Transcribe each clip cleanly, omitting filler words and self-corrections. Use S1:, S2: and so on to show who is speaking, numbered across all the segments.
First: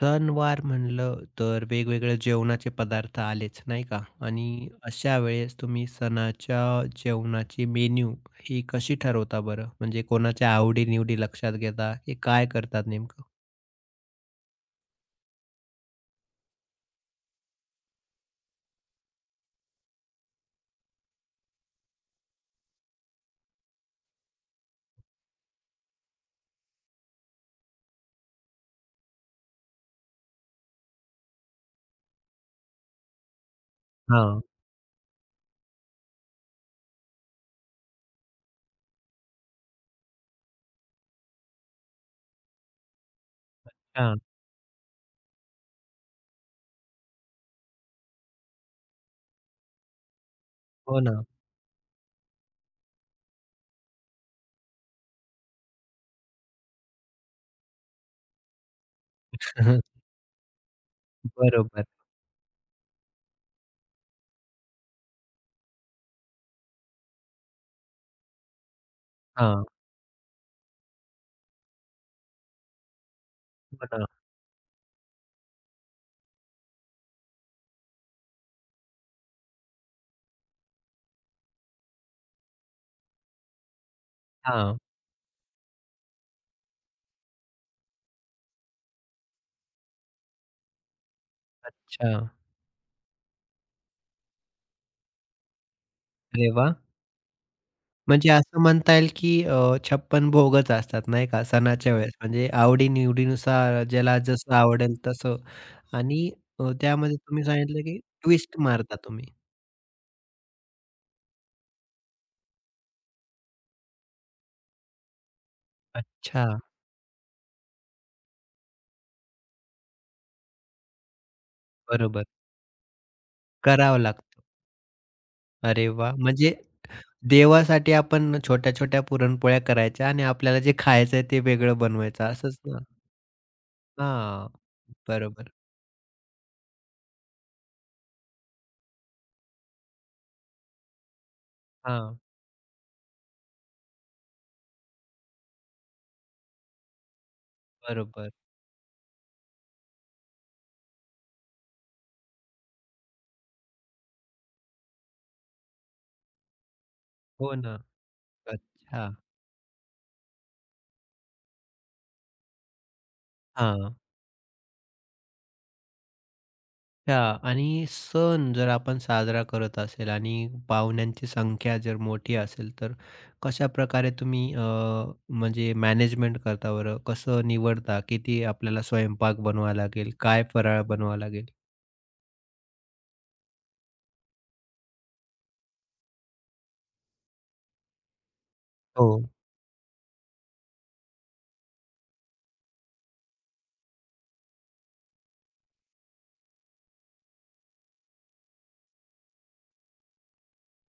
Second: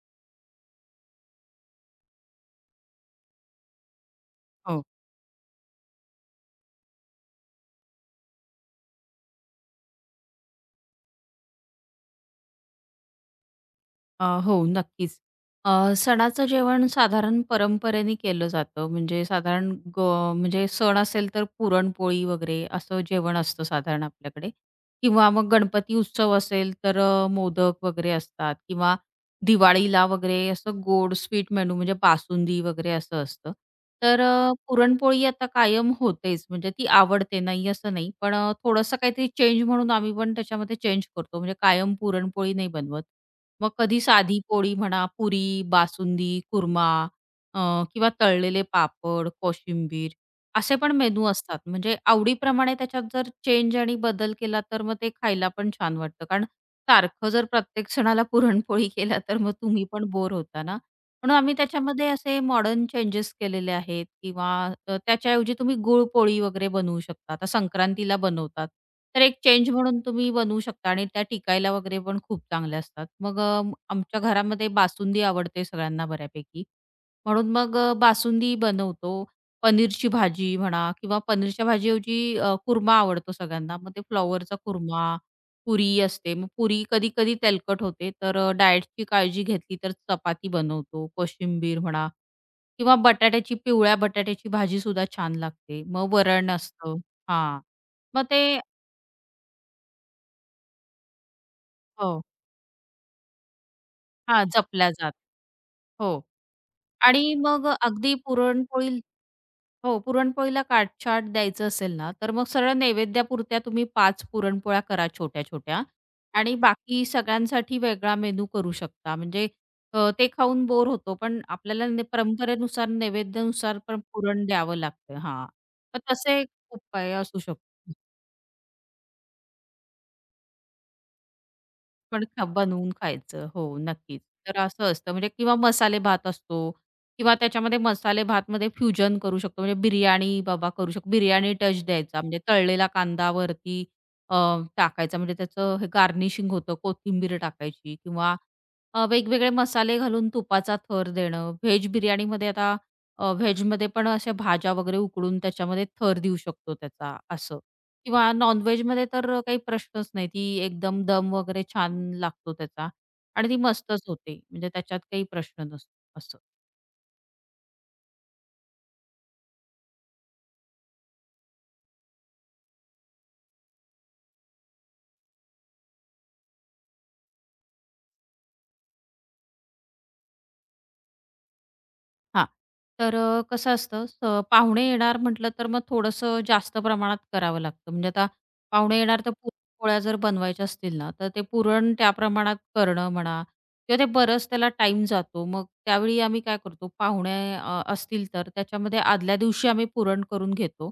S1: सणवार म्हणलं तर वेगवेगळे जेवणाचे पदार्थ आलेच, नाही का? आणि
S2: हो.
S1: अशा वेळेस तुम्ही सणाच्या जेवणाची मेन्यू ही कशी ठरवता बरं? म्हणजे कोणाच्या आवडी-निवडी लक्षात घेता, की काय करतात नेमकं?
S2: हो, नक्कीच. सणाचं जेवण साधारण परंपरेने केलं जातं. म्हणजे साधारण ग म्हणजे सण असेल तर पुरणपोळी वगैरे असं जेवण असतं साधारण आपल्याकडे, किंवा मग गणपती उत्सव असेल तर मोदक वगैरे असतात, किंवा दिवाळीला वगैरे असं गोड स्वीट मेनू म्हणजे बासुंदी वगैरे असं असतं. तर
S1: हां,
S2: पुरणपोळी आता कायम होतेच. म्हणजे ती आवडते, नाही असं नाही. पण थोडंसं काहीतरी चेंज म्हणून आम्ही पण त्याच्यामध्ये चेंज करतो. म्हणजे कायम पुरणपोळी नाही बनवत. मग कधी
S1: हां.
S2: साधी पोळी म्हणा, पुरी, बासुंदी, कुर्मा, अ, किंवा तळलेले पापड, कोशिंबीर असे पण
S1: हो ना.
S2: मेनू असतात. म्हणजे आवडीप्रमाणे त्याच्यात जर चेंज आणि बदल केला, तर मग ते खायला पण छान वाटतं. कारण सारखं जर प्रत्येक सणाला पुरणपोळी केला, तर मग तुम्ही पण बोर होता ना. म्हणून आम्ही
S1: बरोबर.
S2: त्याच्यामध्ये असे मॉडर्न चेंजेस केलेले आहेत. किंवा त्याच्याऐवजी तुम्ही गुळपोळी वगैरे बनवू शकता. आता संक्रांतीला बनवतात. तर एक
S1: हां.
S2: चेंज म्हणून तुम्ही बनवू शकता, आणि त्या टिकायला वगैरे पण खूप चांगल्या असतात. मग
S1: हो ना.
S2: आमच्या घरामध्ये बासुंदी आवडते सगळ्यांना बऱ्यापैकी. म्हणून मग बासुंदी बनवतो. पनीरची भाजी म्हणा, किंवा पनीरच्या भाजीऐवजी कुर्मा आवडतो सगळ्यांना. मग ते फ्लॉवरचा
S1: हां.
S2: कुर्मा, पुरी असते. मग पुरी कधी-कधी तेलकट होते, तर डाएटची काळजी घेतली तर चपाती बनवतो, कोशिंबीर म्हणा,
S1: अच्छा.
S2: किंवा बटाट्याची पिवळ्या बटाट्याची भाजीसुद्धा छान लागते. मग वरण
S1: अरे वाह!
S2: असतं. हां. मग
S1: म्हणजे
S2: ते,
S1: असं म्हणता येईल की 56 भोगच असतात नाही का सणाच्या वेळेस.
S2: हो.
S1: म्हणजे आवडी-निवडीनुसार ज्याला
S2: हां,
S1: जसं
S2: जपल्या
S1: आवडेल
S2: जात.
S1: तसं
S2: हो.
S1: आणि त्यामध्ये
S2: आणि
S1: तुम्ही
S2: मग
S1: सांगितलं की
S2: अगदी
S1: ट्विस्ट
S2: पुरणपोळी,
S1: मारता तुम्ही.
S2: हो, पुरणपोळीला काट-छाट द्यायचं असेल ना, तर मग सरळ नैवेद्यापुरत्या तुम्ही 5 पुरणपोळ्या करा छोट्या-छोट्या,
S1: अच्छा,
S2: आणि बाकी सगळ्यांसाठी वेगळा मेनू करू शकता. म्हणजे ते खाऊन बोर होतो, पण आपल्याला न
S1: बरोबर.
S2: परंपरेनुसार, नैवेद्यानुसार
S1: करावं
S2: पण
S1: लागतं.
S2: पुरण द्यावं लागतं. हां,
S1: अरे
S2: तर
S1: वा
S2: तसे एक
S1: म्हणजे
S2: उपाय असू शकतो.
S1: देवासाठी आपण छोट्या-छोट्या पुरणपोळ्या करायच्या आणि आपल्याला जे खायचंय ते वेगळं बनवायचं
S2: पण
S1: असंच ना?
S2: बनवून खायचं. हो, नक्कीच.
S1: हां,
S2: तर असं असतं. म्हणजे
S1: बरोबर.
S2: किंवा मसाले भात असतो, किंवा त्याच्यामध्ये मसाले भातमध्ये फ्युजन करू शकतो. म्हणजे बिर्याणी बाबा करू शकतो. बिर्याणी टच
S1: हां,
S2: द्यायचा म्हणजे तळलेला कांदा वरती अ, टाकायचा, म्हणजे त्याचं हे गार्निशिंग होतं. कोथिंबीर टाकायची,
S1: बरोबर.
S2: किंवा वेगवेगळे मसाले घालून तुपाचा थर देणं. व्हेज बिर्याणीमध्ये आता व्हेजमध्ये पण अशा भाज्या वगैरे उकडून त्याच्यामध्ये थर देऊ शकतो त्याचा
S1: हो
S2: असं.
S1: ना.
S2: किंवा नॉन-व्हेजमध्ये
S1: अच्छा.
S2: तर काही प्रश्नच नाही. ती एकदम दम वगैरे छान लागतो त्याचा, आणि ती
S1: हां.
S2: मस्तच होते. म्हणजे त्याच्यात काही प्रश्न नसतो असं.
S1: अच्छा आणि सण जर आपण साजरा करत असेल आणि पाहुण्यांची संख्या जर मोठी असेल, तर कशा प्रकारे तुम्ही म्हणजे मॅनेजमेंट करता बरं? कसं निवडता? किती आपल्याला स्वयंपाक बनवावा लागेल? काय फराळ बनवावा लागेल?
S2: हां. तर अ, कसं असतं स पाहुणे येणार म्हटलं तर मग थोडंसं जास्त प्रमाणात करावं लागतं. म्हणजे आता पाहुणे येणार,
S1: हो.
S2: तर पुरणपोळ्या जर बनवायच्या असतील ना, तर ते पुरण त्या प्रमाणात करणं म्हणा, किंवा ते बरंच त्याला टाईम जातो. मग त्यावेळी आम्ही काय करतो, पाहुणे असतील तर त्याच्यामध्ये आदल्या दिवशी आम्ही पुरण करून घेतो,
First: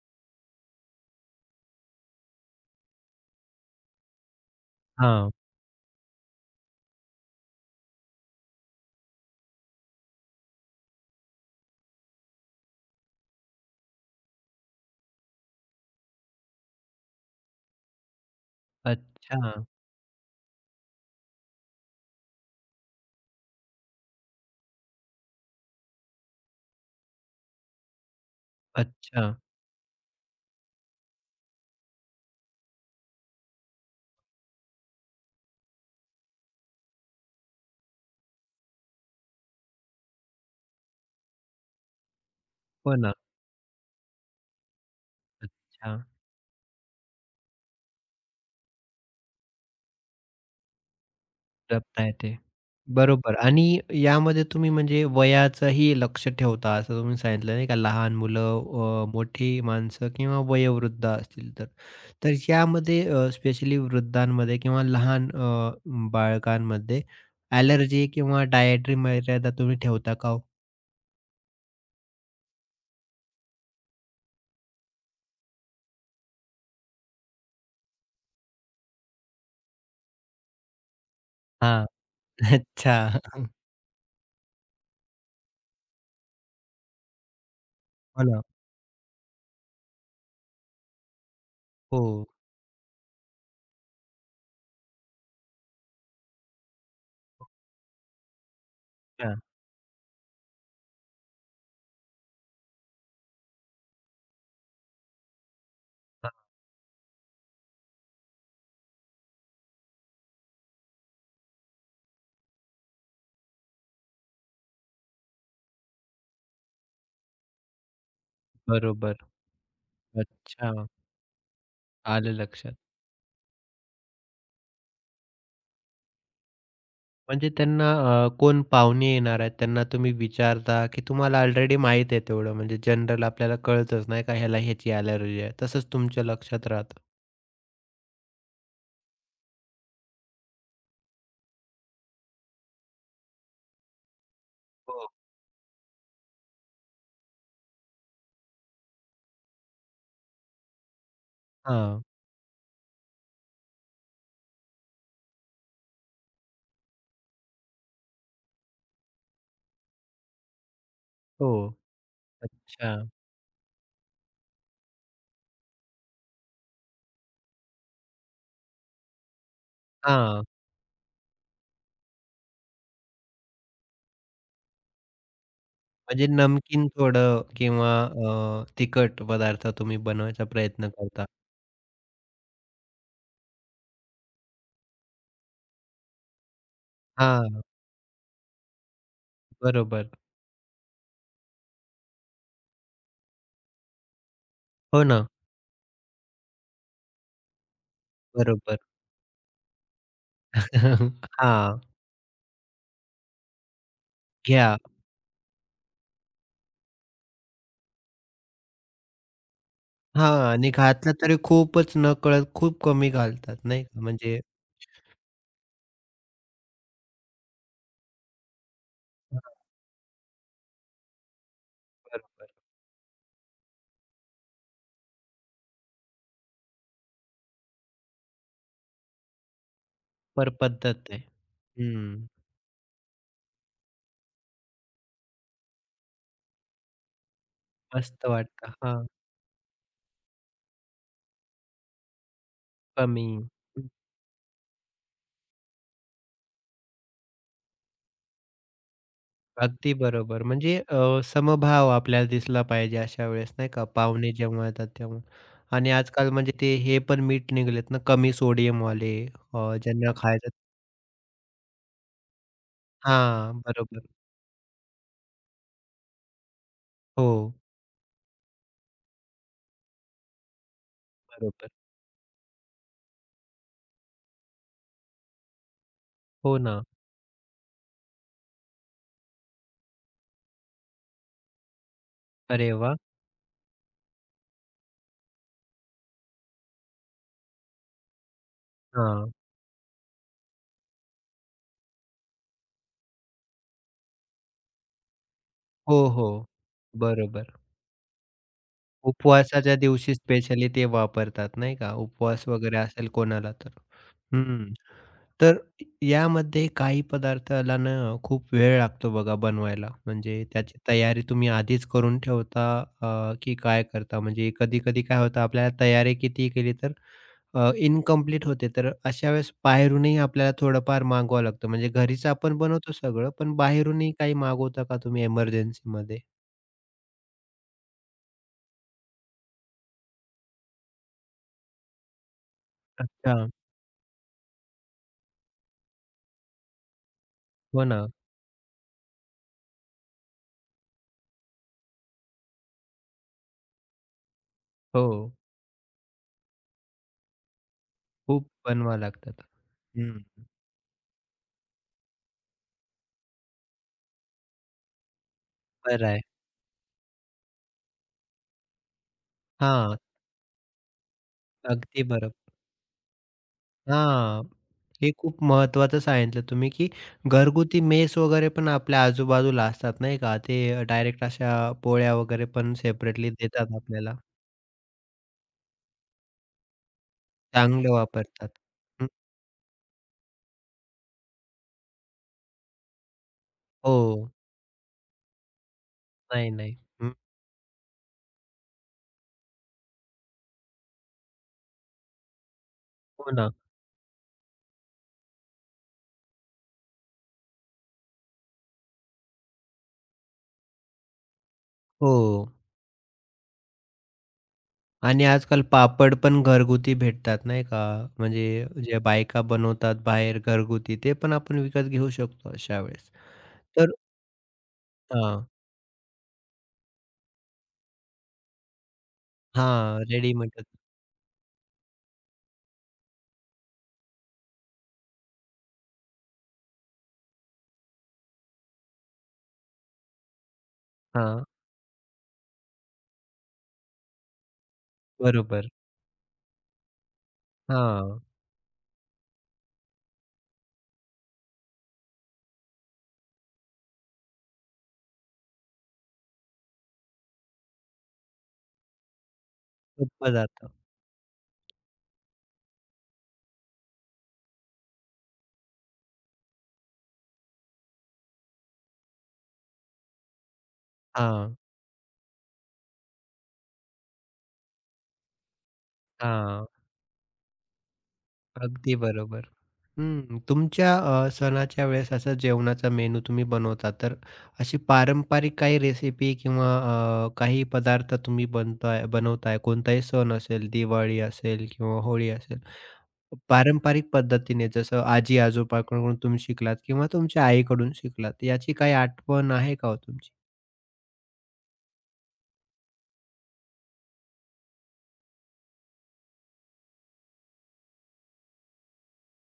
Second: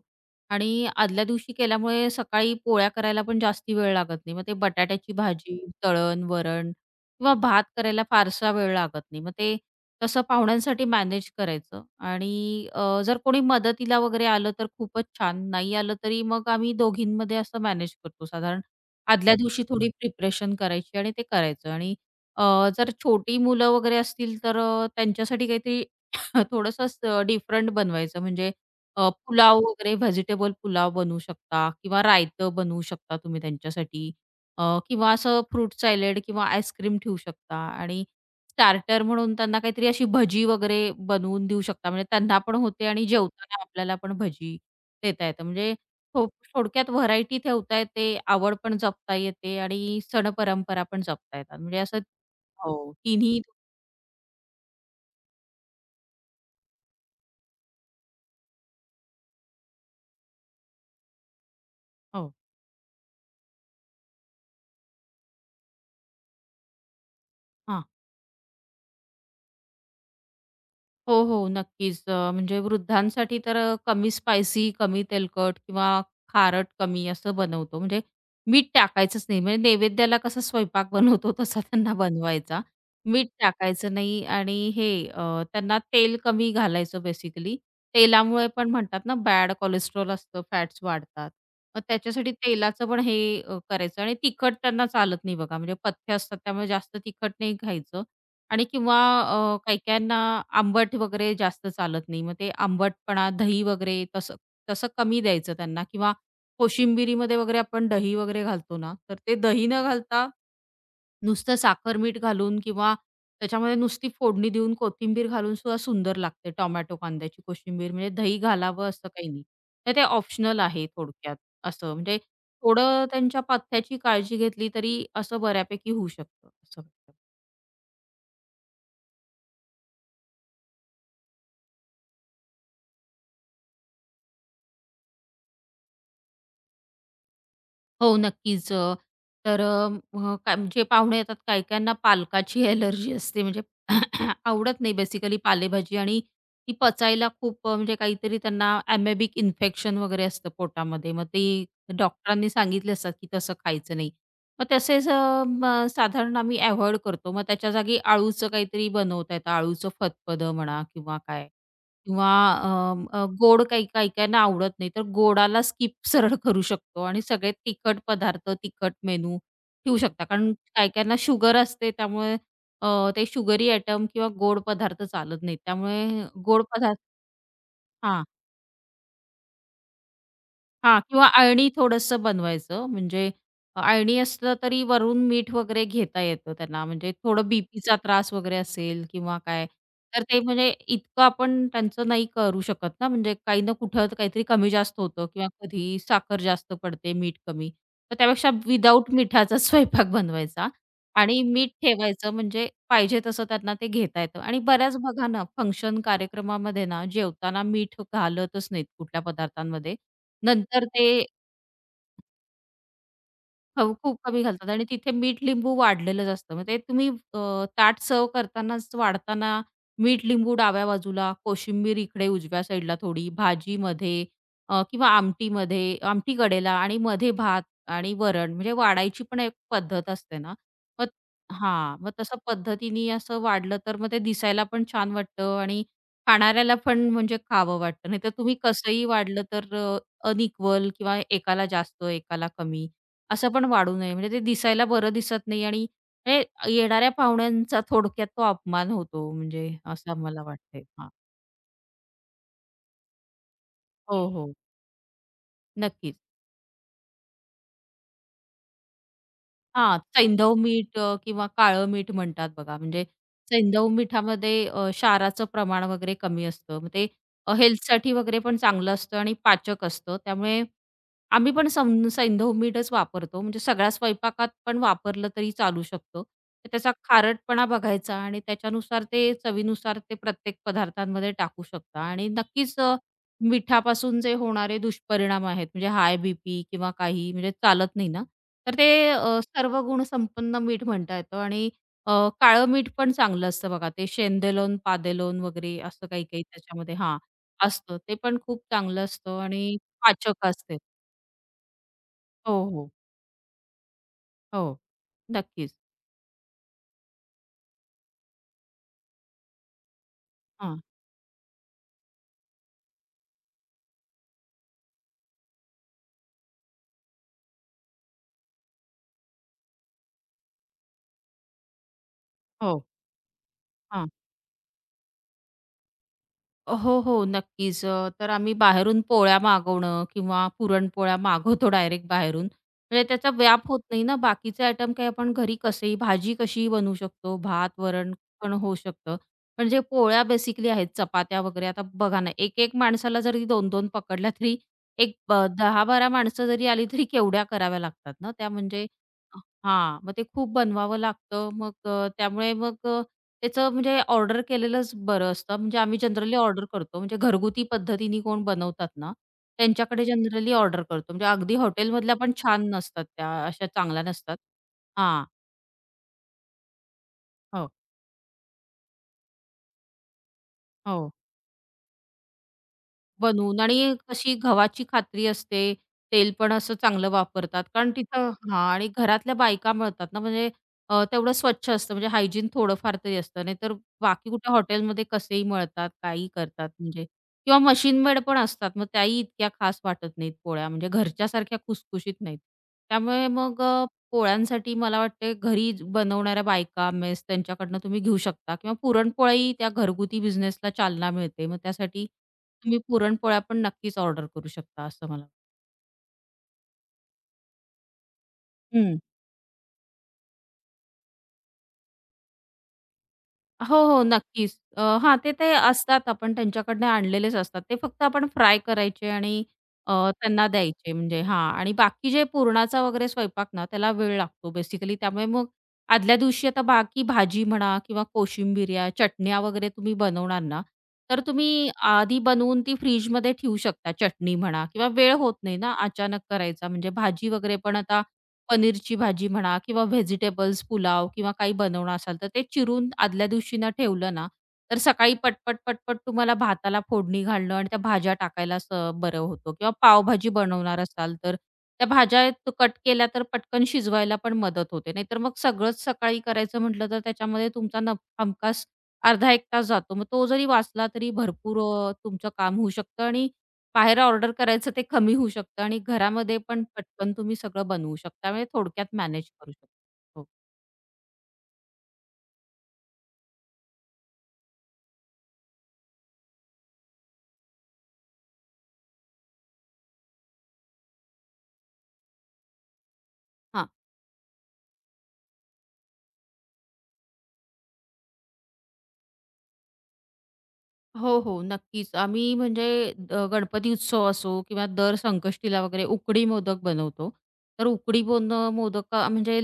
S2: आणि आदल्या दिवशी केल्यामुळे सकाळी पोळ्या करायला पण जास्ती वेळ लागत नाही. मग ते बटाट्याची
S1: हां.
S2: भाजी, तळण, वरण किंवा भात करायला फारसा वेळ लागत नाही. मग ते तसं पाहुण्यांसाठी मॅनेज करायचं. आणि जर कोणी मदतीला वगैरे आलं तर खूपच छान. नाही आलं तरी मग आम्ही दोघींमध्ये असं मॅनेज करतो साधारण. आदल्या
S1: अच्छा,
S2: दिवशी थोडी प्रिपरेशन करायची आणि ते करायचं. आणि अ, जर छोटी मुलं वगैरे असतील तर त्यांच्यासाठी काहीतरी थोडंसं डिफरंट बनवायचं. म्हणजे
S1: अच्छा.
S2: पुलाव वगैरे, व्हेजिटेबल पुलाव बनवू शकता, किंवा रायतं बनवू शकता तुम्ही त्यांच्यासाठी, अ, किंवा असं फ्रूट सॅलड किंवा आईस्क्रीम ठेवू शकता. आणि स्टार्टर म्हणून त्यांना काहीतरी अशी भजी वगैरे बनवून देऊ शकता. म्हणजे त्यांना पण होते,
S1: हो
S2: आणि
S1: ना.
S2: जेवताना आपल्याला पण भजी देता येतं. म्हणजे
S1: अच्छा.
S2: थो थोडक्यात व्हरायटी ठेवता येते, आवड पण जपता येते, आणि सण परंपरा पण जपता येतात. म्हणजे असं.
S1: जपता येते.
S2: हो.
S1: बरोबर
S2: तिन्ही.
S1: आणि यामध्ये तुम्ही म्हणजे वयाचंही लक्ष ठेवता असं तुम्ही सांगितलं नाही का? लहान मुलं, मोठी माणसं किंवा वयोवृद्ध असतील तर.
S2: हो.
S1: तर यामध्ये स्पेशली वृद्धांमध्ये किंवा लहान बाळकांमध्ये
S2: हां.
S1: ॲलर्जी किंवा डायटरी मर्यादा तुम्ही ठेवता का हो?
S2: हो, हो, नक्कीच. म्हणजे वृद्धांसाठी तर कमी स्पायसी, कमी तेलकट, किंवा खारट कमी असं बनवतो. म्हणजे मीठ टाकायचंच नाही. म्हणजे नैवेद्याला कसा स्वयंपाक बनवतो, तसा
S1: हां.
S2: त्यांना बनवायचा.
S1: अच्छा.
S2: मीठ टाकायचं नाही, आणि हे त्यांना तेल कमी घालायचं बेसिकली.
S1: हो ना.
S2: तेलामुळे पण म्हणतात ना, बॅड कोलेस्ट्रॉल असतं, फॅट्स वाढतात. मग
S1: हो.
S2: त्याच्यासाठी तेलाचं पण हे करायचं. आणि तिखट त्यांना चालत नाही बघा. म्हणजे पथ्य असतात, त्यामुळे जास्त तिखट नाही खायचं. आणि किंवा
S1: हां,
S2: काही-काहींना आंबट वगैरे जास्त चालत नाही. मग ते आंबटपणा, दही वगैरे तसं तसं कमी द्यायचं त्यांना, किंवा
S1: हां.
S2: कोशिंबिरीमध्ये वगैरे आपण दही वगैरे घालतो ना, तर ते दही न घालता नुसतं साखर, मीठ घालून, किंवा त्याच्यामध्ये नुसती फोडणी देऊन कोथिंबीर घालून सुद्धा सुंदर लागते टोमॅटो कांद्याची कोशिंबीर. म्हणजे दही घालावं असं
S1: बरोबर.
S2: काही नाही. तर ते ऑप्शनल आहे
S1: अच्छा.
S2: थोडक्यात, असं. म्हणजे
S1: आलं लक्षात.
S2: थोडं त्यांच्या पथ्याची काळजी घेतली तरी असं बऱ्यापैकी होऊ शकतं, असं वाटतं.
S1: म्हणजे त्यांना कोण पाहुणे येणार आहेत, त्यांना तुम्ही विचारता, की तुम्हाला ऑलरेडी माहीत आहे तेवढं म्हणजे जनरल आपल्याला कळतच नाही का ह्याला ह्याची ॲलर्जी आहे. तसंच तुमच्या लक्षात राहतं.
S2: हो, नक्कीच. अ, तर अ, म, काय, जे पाहुणे येतात काही-काहींना पालकाची एलर्जी असते. म्हणजे आवडत नाही
S1: हो.
S2: बेसिकली पालेभाजी, आणि ती पचायला खूप म्हणजे काहीतरी त्यांना अमॅबिक इन्फेक्शन वगैरे असतं पोटामध्ये. मग ते
S1: हां.
S2: डॉक्टरांनी सांगितले असतात, की तसं खायचं नाही. मग तसेच अ, म साधारण आम्ही अव्हॉइड करतो. मग त्याच्या जागी अळूचं काहीतरी बनवता येतं. अळूचं फतफदं म्हणा किंवा काय.
S1: हो.
S2: किंवा
S1: अच्छा.
S2: गोड काही काही काहींना आवडत नाही, तर गोडाला स्किप सरळ करू शकतो, आणि सगळे तिखट पदार्थ, तिखट मेनू ठेवू शकता.
S1: हां.
S2: कारण काही काहींना शुगर असते, त्यामुळे अ, ते शुगरी आयटम किंवा गोड पदार्थ चालत नाहीत. त्यामुळे
S1: म्हणजे
S2: गोड
S1: नमकीन
S2: पदार्थ.
S1: थोडं किंवा
S2: हां.
S1: तिखट पदार्थ तुम्ही बनवायचा प्रयत्न
S2: हां,
S1: करता.
S2: किंवा अळणी थोडंसं बनवायचं. म्हणजे अळणी असलं तरी वरून मीठ वगैरे घेता येतं त्यांना. म्हणजे थोडं
S1: हां,
S2: बीपीचा त्रास वगैरे असेल किंवा काय,
S1: बरोबर.
S2: तर ते म्हणजे इतकं आपण त्यांचं नाही करू शकत ना. म्हणजे काही ना कुठं काहीतरी कमी जास्त
S1: हो
S2: होतं,
S1: ना,
S2: किंवा कधी साखर जास्त पडते, मीठ कमी. तर त्यापेक्षा
S1: बरोबर.
S2: विदाऊट मिठाचा स्वयंपाक बनवायचा, आणि मीठ
S1: हां,
S2: ठेवायचं. म्हणजे पाहिजे तसं त्यांना ते घेता येतं, आणि
S1: घ्या.
S2: बऱ्याच बघा ना फंक्शन कार्यक्रमामध्ये ना जेवताना मीठ घालतच नाहीत कुठल्या पदार्थांमध्ये.
S1: हां आणि
S2: नंतर ते,
S1: घातलं तरी खूपच नकळत खूप कमी घालतात नाही
S2: हो,
S1: का?
S2: खूप
S1: म्हणजे
S2: कमी घालतात, आणि तिथे मीठ, लिंबू वाढलेलंच असतं. मग ते तुम्ही ताट सर्व्ह करतानाच,
S1: हां,
S2: वाढताना मीठ, लिंबू डाव्या बाजूला, कोशिंबीर इकडे
S1: बरोबर.
S2: उजव्या साईडला थोडी, भाजीमध्ये किंवा आमटीमध्ये, आमटी कडेला, आणि मध्ये भात आणि वरण. म्हणजे वाढायची पण एक पद्धत असते
S1: पर
S2: ना. मग
S1: पद्धत आहे.
S2: हां, मग
S1: हं,
S2: तसं पद्धतीने असं वाढलं, तर मग ते दिसायला पण छान वाटतं, आणि खाणाऱ्याला पण म्हणजे खावं वाटतं.
S1: मस्त
S2: नाहीतर तुम्ही
S1: वाटतं.
S2: कसंही
S1: हां,
S2: वाढलं तर अनइक्वल, किंवा एकाला जास्त, एकाला कमी
S1: कमी.
S2: असं पण वाढू नये. म्हणजे ते दिसायला बरं दिसत नाही, आणि हे येणाऱ्या पाहुण्यांचा थोडक्यात तो अपमान होतो. म्हणजे
S1: अगदी
S2: असं मला
S1: बरोबर. म्हणजे
S2: वाटतंय. हां.
S1: समभाव आपल्याला दिसला पाहिजे अशा वेळेस नाही का?
S2: हो,
S1: पाहुणे
S2: हो,
S1: जेव्हा येतात तेव्हा. आणि
S2: नक्कीच.
S1: आजकाल म्हणजे ते हे पण मीठ निघालेत ना कमी सोडियमवाले अ,
S2: हां,
S1: ज्यांना खायचं
S2: सैंधव मीठ, किंवा काळं मीठ म्हणतात बघा. म्हणजे
S1: हां,
S2: सैंधव
S1: बरोबर.
S2: मिठामध्ये क्षाराचं प्रमाण वगैरे कमी असतं. मग ते
S1: हो,
S2: हेल्थसाठी वगैरे पण चांगलं असतं, आणि पाचक असतं. त्यामुळे आम्ही पण
S1: बरोबर.
S2: सैंधव मीठच वापरतो. म्हणजे सगळ्या स्वयंपाकात पण वापरलं तरी चालू शकतो.
S1: हो
S2: तर
S1: ना.
S2: त्याचा खारटपणा बघायचा, आणि त्याच्यानुसार ते चवीनुसार ते प्रत्येक पदार्थांमध्ये टाकू शकता, आणि
S1: अरे
S2: नक्कीच
S1: वाह!
S2: मिठापासून जे होणारे दुष्परिणाम आहेत, म्हणजे हाय बीपी, किंवा काही म्हणजे चालत नाही ना, तर ते
S1: हां.
S2: सर्व गुण संपन्न मीठ म्हणता येतं. आणि अ, काळं मीठ पण चांगलं असतं बघा. ते शेंदलोन, पादेलोन वगैरे
S1: हो,
S2: असं काही-काही
S1: हो.
S2: त्याच्यामध्ये, हां,
S1: बरोबर.
S2: असतं. ते पण खूप चांगलं असतं,
S1: उपवासाच्या
S2: आणि
S1: दिवशी
S2: पाचक
S1: स्पेशली
S2: असते.
S1: ते वापरतात नाही का? उपवास
S2: हो,
S1: वगैरे
S2: हो.
S1: असेल कोणाला तर. हं.
S2: हो,
S1: तर
S2: नक्कीच.
S1: यामध्ये काही पदार्थाला ना खूप वेळ लागतो बघा बनवायला. म्हणजे त्याची
S2: हां.
S1: तयारी तुम्ही आधीच करून ठेवता की काय करता? म्हणजे कधी-कधी काय होतं आपल्याला तयारी कितीही केली तर अ, होते. तर अशा वेळेस बाहेरूनही आपल्याला थोडंफार मागवावं लागतं. म्हणजे घरीच आपण
S2: हो.
S1: बनवतो सगळं, पण
S2: हां.
S1: बाहेरूनही काही मागवता का तुम्ही एमर्जन्सीमध्ये?
S2: हो, हो, नक्कीच. तर आम्ही बाहेरून पोळ्या मागवणं किंवा पुरणपोळ्या मागवतो डायरेक्ट बाहेरून. म्हणजे त्याचा
S1: अच्छा.
S2: व्याप होत नाही ना. बाकीचे आयटम काही आपण घरी कसेही, भाजी कशीही बनवू शकतो, भात,
S1: हो ना.
S2: वरण पण होऊ शकतं. पण जे पोळ्या बेसिकली आहेत, चपात्या वगैरे. आता बघा ना, एक-एक माणसाला जरी 2-2 पकडल्या तरी, एक
S1: हो.
S2: 10-12 माणसं जरी आली तरी केवढ्या कराव्या लागतात ना
S1: खूप
S2: त्या. म्हणजे
S1: बनवावं लागतात.
S2: हां, मग
S1: हं.
S2: ते खूप बनवावं लागतं. मग त्यामुळे मग त्याचं म्हणजे ऑर्डर केलेलंच बरं असतं. म्हणजे आम्ही
S1: बरं आहे.
S2: जनरली ऑर्डर करतो. म्हणजे घरगुती पद्धतीने कोण बनवतात ना,
S1: हां.
S2: त्यांच्याकडे जनरली ऑर्डर करतो. म्हणजे अगदी
S1: अगदी
S2: हॉटेलमधल्या
S1: बरं.
S2: पण छान नसतात त्या, अशा चांगल्या नसतात.
S1: हां, हे
S2: हां.
S1: खूप महत्त्वाचं सांगितलं तुम्ही, की
S2: हो,
S1: घरगुती मेस वगैरे पण आपल्या आजूबाजूला असतात नाही का? ते
S2: हो.
S1: डायरेक्ट अशा पोळ्या वगैरे पण सेपरेटली
S2: बनवून,
S1: देतात
S2: आणि
S1: आपल्याला.
S2: कशी गव्हाची खात्री असते, तेल पण असं चांगलं वापरतात. कारण
S1: चांगलं
S2: तिथं
S1: वापरतात.
S2: हां, आणि
S1: हं,
S2: घरातल्या बायका मिळतात ना. म्हणजे तेवढं स्वच्छ असतं, म्हणजे हायजीन थोडंफार तरी असतं. नाहीतर बाकी
S1: हो.
S2: कुठे हॉटेलमध्ये कसेही मळतात, काहीही
S1: नाही,
S2: करतात.
S1: नाही.
S2: म्हणजे
S1: हं,
S2: किंवा मशीनमेड पण असतात. मग त्याही इतक्या खास वाटत नाहीत पोळ्या, म्हणजे घरच्यासारख्या खुसखुशीत नाहीत. त्यामुळे
S1: हो ना.
S2: मग पोळ्यांसाठी मला वाटते, घरी बनवणाऱ्या बायका, मेस त्यांच्याकडनं तुम्ही घेऊ शकता, किंवा पुरणपोळ्याही त्या घरगुती बिझनेसला चालना मिळते. मग त्यासाठी
S1: हो.
S2: तुम्ही पुरणपोळ्या पण नक्कीच ऑर्डर करू शकता, असं मला.
S1: आणि आजकाल पापड पण घरगुती भेटतात नाही का? म्हणजे
S2: हं.
S1: जे बायका बनवतात बाहेर घरगुती ते पण आपण विकत घेऊ शकतो अशा वेळेस.
S2: हो,
S1: तर
S2: हो, नक्कीच. हां, ते
S1: हां,
S2: ते असतात, आपण त्यांच्याकडनं आणलेलेच असतात. ते फक्त आपण फ्राय करायचे, आणि अ,
S1: हां,
S2: त्यांना
S1: रेडीमेडच.
S2: द्यायचे. म्हणजे हां, आणि बाकी जे पुरणाचा वगैरे स्वयंपाक ना, त्याला वेळ लागतो बेसिकली. त्यामुळे मग आदल्या दिवशी, आता बाकी भाजी म्हणा किंवा कोशिंबीर या चटण्या वगैरे तुम्ही बनवणार ना, तर
S1: हां,
S2: तुम्ही आधी बनवून ती फ्रिजमध्ये ठेवू शकता, चटणी म्हणा, किंवा वेळ होत नाही
S1: बरोबर.
S2: ना अचानक करायचा. म्हणजे भाजी वगैरे पण आता
S1: हां,
S2: पनीरची भाजी म्हणा किंवा व्हेजिटेबल्स, पुलाव किंवा काही बनवणार असाल, तर ते चिरून आदल्या दिवशी ना ठेवलं ना, तर सकाळी पटपट, पटपट तुम्हाला भाताला फोडणी घालणं आणि त्या भाज्या टाकायला बरं होतं, किंवा पावभाजी
S1: सोपं जातं.
S2: बनवणार असाल, तर त्या भाज्या कट केल्या तर पटकन शिजवायला पण मदत होते. नाहीतर मग सगळंच सकाळी करायचं म्हटलं, तर त्याच्यामध्ये तुमचा हमखास अर्धा 1 तास जातो. मग तो जरी वाचला तरी
S1: हां.
S2: भरपूर, तुमचं काम होऊ शकतं, आणि बाहेर ऑर्डर करायचं ते कमी होऊ शकतं, आणि घरामध्ये पण
S1: हां,
S2: पटकन तुम्ही सगळं बनवू शकता. म्हणजे थोडक्यात
S1: अगदी
S2: मॅनेज
S1: बरोबर.
S2: करू शकता. हो.
S1: हं, तुमच्या सणाच्या वेळेस असा जेवणाचा मेनू तुम्ही बनवता, तर अशी पारंपरिक काही रेसिपी किंवा काही पदार्थ तुम्ही बनवताय, कोणताही सण असेल, दिवाळी असेल किंवा होळी असेल.
S2: हां.
S1: पारंपरिक पद्धतीने जसं आजी-आजोबाकडून तुम्ही शिकलात किंवा तुमच्या आईकडून शिकलात, याची काही आठवण आहे का हो तुमची?
S2: हो, हो, नक्कीच. आम्ही म्हणजे गणपती उत्सव असो किंवा दर संकष्टीला वगैरे उकडी मोदक बनवतो. तर उकडी मोदक, म्हणजे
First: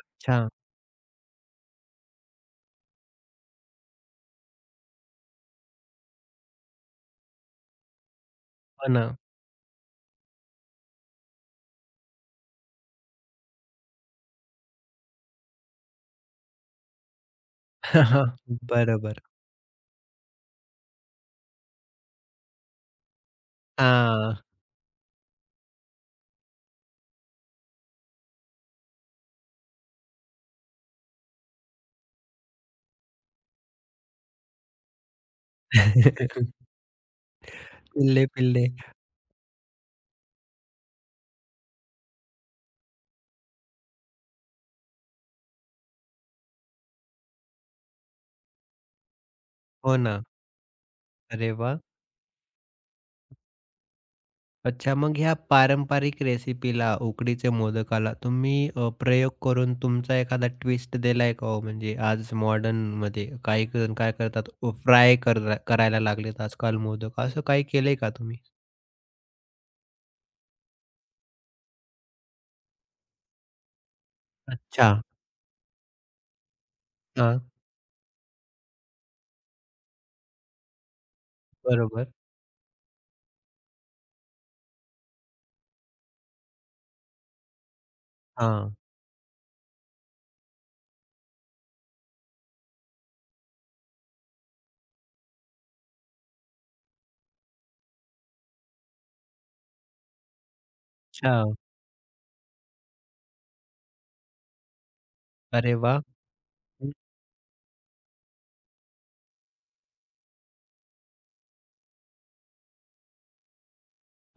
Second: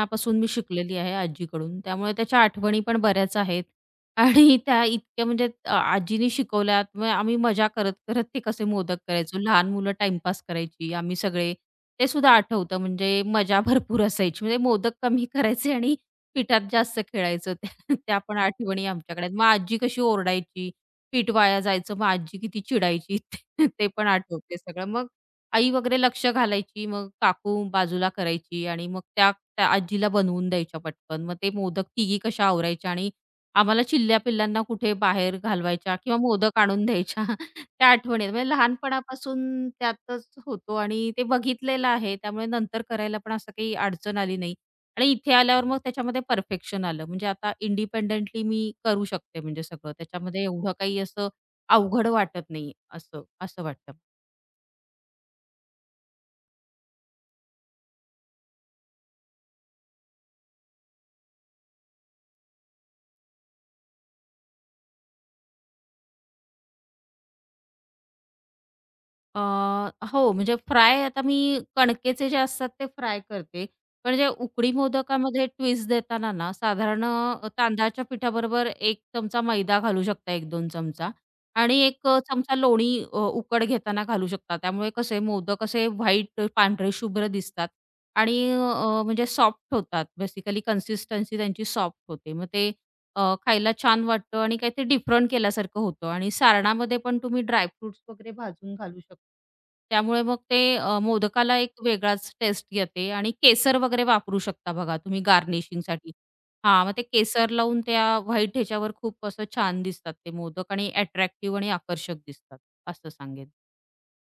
S1: अच्छा,
S2: मी शिकलेली आहे आजीकडून. त्यामुळे त्याच्या आठवणी पण बऱ्याच आहेत. आणि त्या इतक्या, म्हणजे आजीनी शिकवल्यात. मग आम्ही मजा करत-करत ते कसे
S1: हो
S2: मोदक
S1: ना.
S2: करायचो. लहान मुलं टाईमपास करायची. आम्ही सगळे. ते सुद्धा आठवतं. म्हणजे मजा भरपूर असायची. म्हणजे मोदक कमी करायचे, आणि पिठात जास्त खेळायचं. त्या त्या पण आठवणी
S1: बरोबर.
S2: आमच्याकडे आहेत. मग आजी कशी ओरडायची, पीठ वाया जायचं, मग आजी किती चिडायची, ते पण
S1: हां.
S2: आठवते सगळं. मग आई वगैरे लक्ष घालायची. मग काकू बाजूला करायची, आणि मग त्या त्या आजीला बनवून द्यायच्या पटकन. मग ते मोदक तिघी कशा आवरायच्या, आणि आम्हाला चिल्ल्या-पिल्ल्यांना कुठे बाहेर घालवायच्या, किंवा मोदक आणून द्यायच्या. त्या आठवणी
S1: पिल्ले,
S2: आहेत. म्हणजे
S1: पिल्ले.
S2: लहानपणापासून त्यातच होतो आणि ते बघितलेलं आहे. त्यामुळे नंतर करायला पण असं काही अडचण आली नाही. आणि इथे आल्यावर मग त्याच्यामध्ये परफेक्शन आलं. म्हणजे आता इंडिपेंडेंटली मी करू शकते, म्हणजे सगळं.
S1: हो ना.
S2: त्याच्यामध्ये एवढं काही असं
S1: अरे वाह!
S2: अवघड वाटत नाही, असं असं वाटतं.
S1: अच्छा, मग ह्या पारंपरिक रेसिपीला, उकडीचे मोदकाला तुम्ही प्रयोग करून तुमचा एखादा ट्विस्ट दिलाय का हो? म्हणजे आज मॉडर्नमध्ये काही जण काय करतात फ्राय कर करायला लागलेत आजकाल मोदक. असं काही केलंय का तुम्ही?
S2: अ, हो, म्हणजे फ्राय आता मी कणकेचे जे असतात ते फ्राय करते. पण जे उकडी
S1: अच्छा.
S2: मोदकामध्ये ट्विस्ट देताना ना, साधारण
S1: हां,
S2: तांदळाच्या पिठाबरोबर एक चमचा मैदा घालू शकता, एक दोन चमचा, आणि एक
S1: बरोबर.
S2: चमचा लोणी, उकड घेताना घालू शकता. त्यामुळे कसे मोदक असे व्हाईट, पांढरे शुभ्र दिसतात, आणि
S1: हां.
S2: म्हणजे सॉफ्ट होतात. बेसिकली कन्सिस्टन्सी त्यांची सॉफ्ट होते. मग ते खायला छान वाटतं, आणि काहीतरी डिफरंट केल्यासारखं होतं. आणि सारणामध्ये पण तुम्ही ड्रायफ्रुट्स वगैरे भाजून घालू शकता. त्यामुळे मग ते
S1: अच्छा.
S2: मोदकाला एक वेगळाच टेस्ट येते, आणि केसर वगैरे वापरू शकता बघा तुम्ही
S1: अरे वाह!
S2: गार्निशिंगसाठी. हां, मग
S1: हं.
S2: ते केसर लावून त्या व्हाईट ह्याच्यावर खूप असं छान दिसतात ते मोदक, आणि अट्रॅक्टिव्ह आणि आकर्षक दिसतात, असं सांगेन.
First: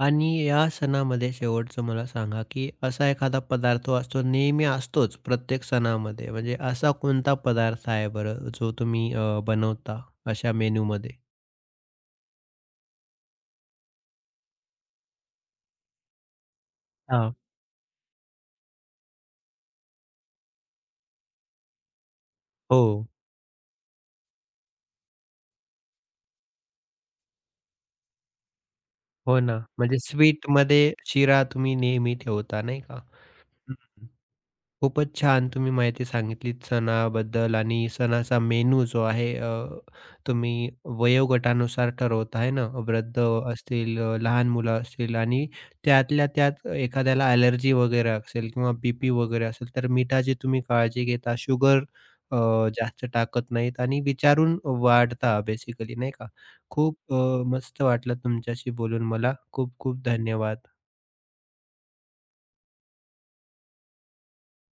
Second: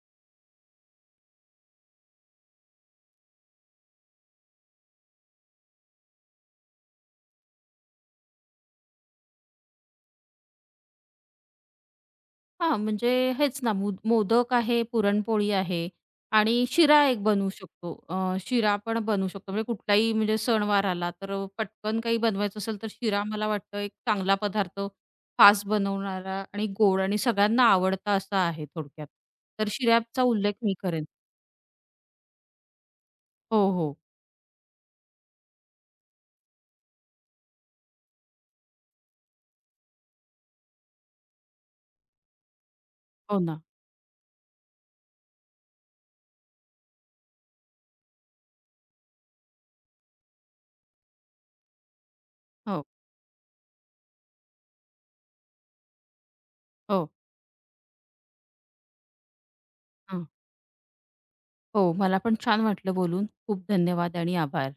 S1: आणि या सणामध्ये शेवटचं मला सांगा, की असा एखादा पदार्थ असतो नेहमी असतोच प्रत्येक सणामध्ये. म्हणजे असा कोणता पदार्थ आहे बरं, जो तुम्ही बनवता अशा मेनूमध्ये?
S2: हां, म्हणजे हेच ना, मोदक आहे, पुरणपोळी आहे, आणि शिरा एक
S1: हां.
S2: बनवू शकतो. शिरा पण बनवू शकतो. म्हणजे कुठलाही म्हणजे सणवार आला तर पटकन काही बनवायचं असेल
S1: हो.
S2: तर शिरा मला वाटतं एक चांगला पदार्थ, फास्ट बनवणारा आणि गोड आणि सगळ्यांना आवडता असा आहे थोडक्यात.
S1: हो ना.
S2: तर
S1: म्हणजे
S2: शिऱ्याचा उल्लेख मी
S1: स्वीटमध्ये
S2: करेन.
S1: शिरा तुम्ही नेहमी ठेवता नाही का?
S2: हो,
S1: हं.
S2: हो.
S1: खूपच छान तुम्ही माहिती सांगितलीत सणाबद्दल आणि सणाचा मेनू जो आहे तुम्ही वयोगटानुसार ठरवता आहे ना? वृद्ध
S2: हो ना.
S1: असतील, लहान मुलं असतील आणि त्यातल्या त्यात एखाद्याला ॲलर्जी वगैरे असेल किंवा बी-पी वगैरे असेल, तर मिठाची तुम्ही काळजी घेता. शुगर अ,
S2: हो,
S1: जास्त टाकत नाहीत आणि विचारून वाढता बेसिकली नाही का? खूप
S2: हो.
S1: मस्त वाटलं तुमच्याशी बोलून मला. खूप खूप
S2: हां.
S1: धन्यवाद.
S2: हो, मला पण छान वाटलं बोलून. खूप धन्यवाद आणि आभार.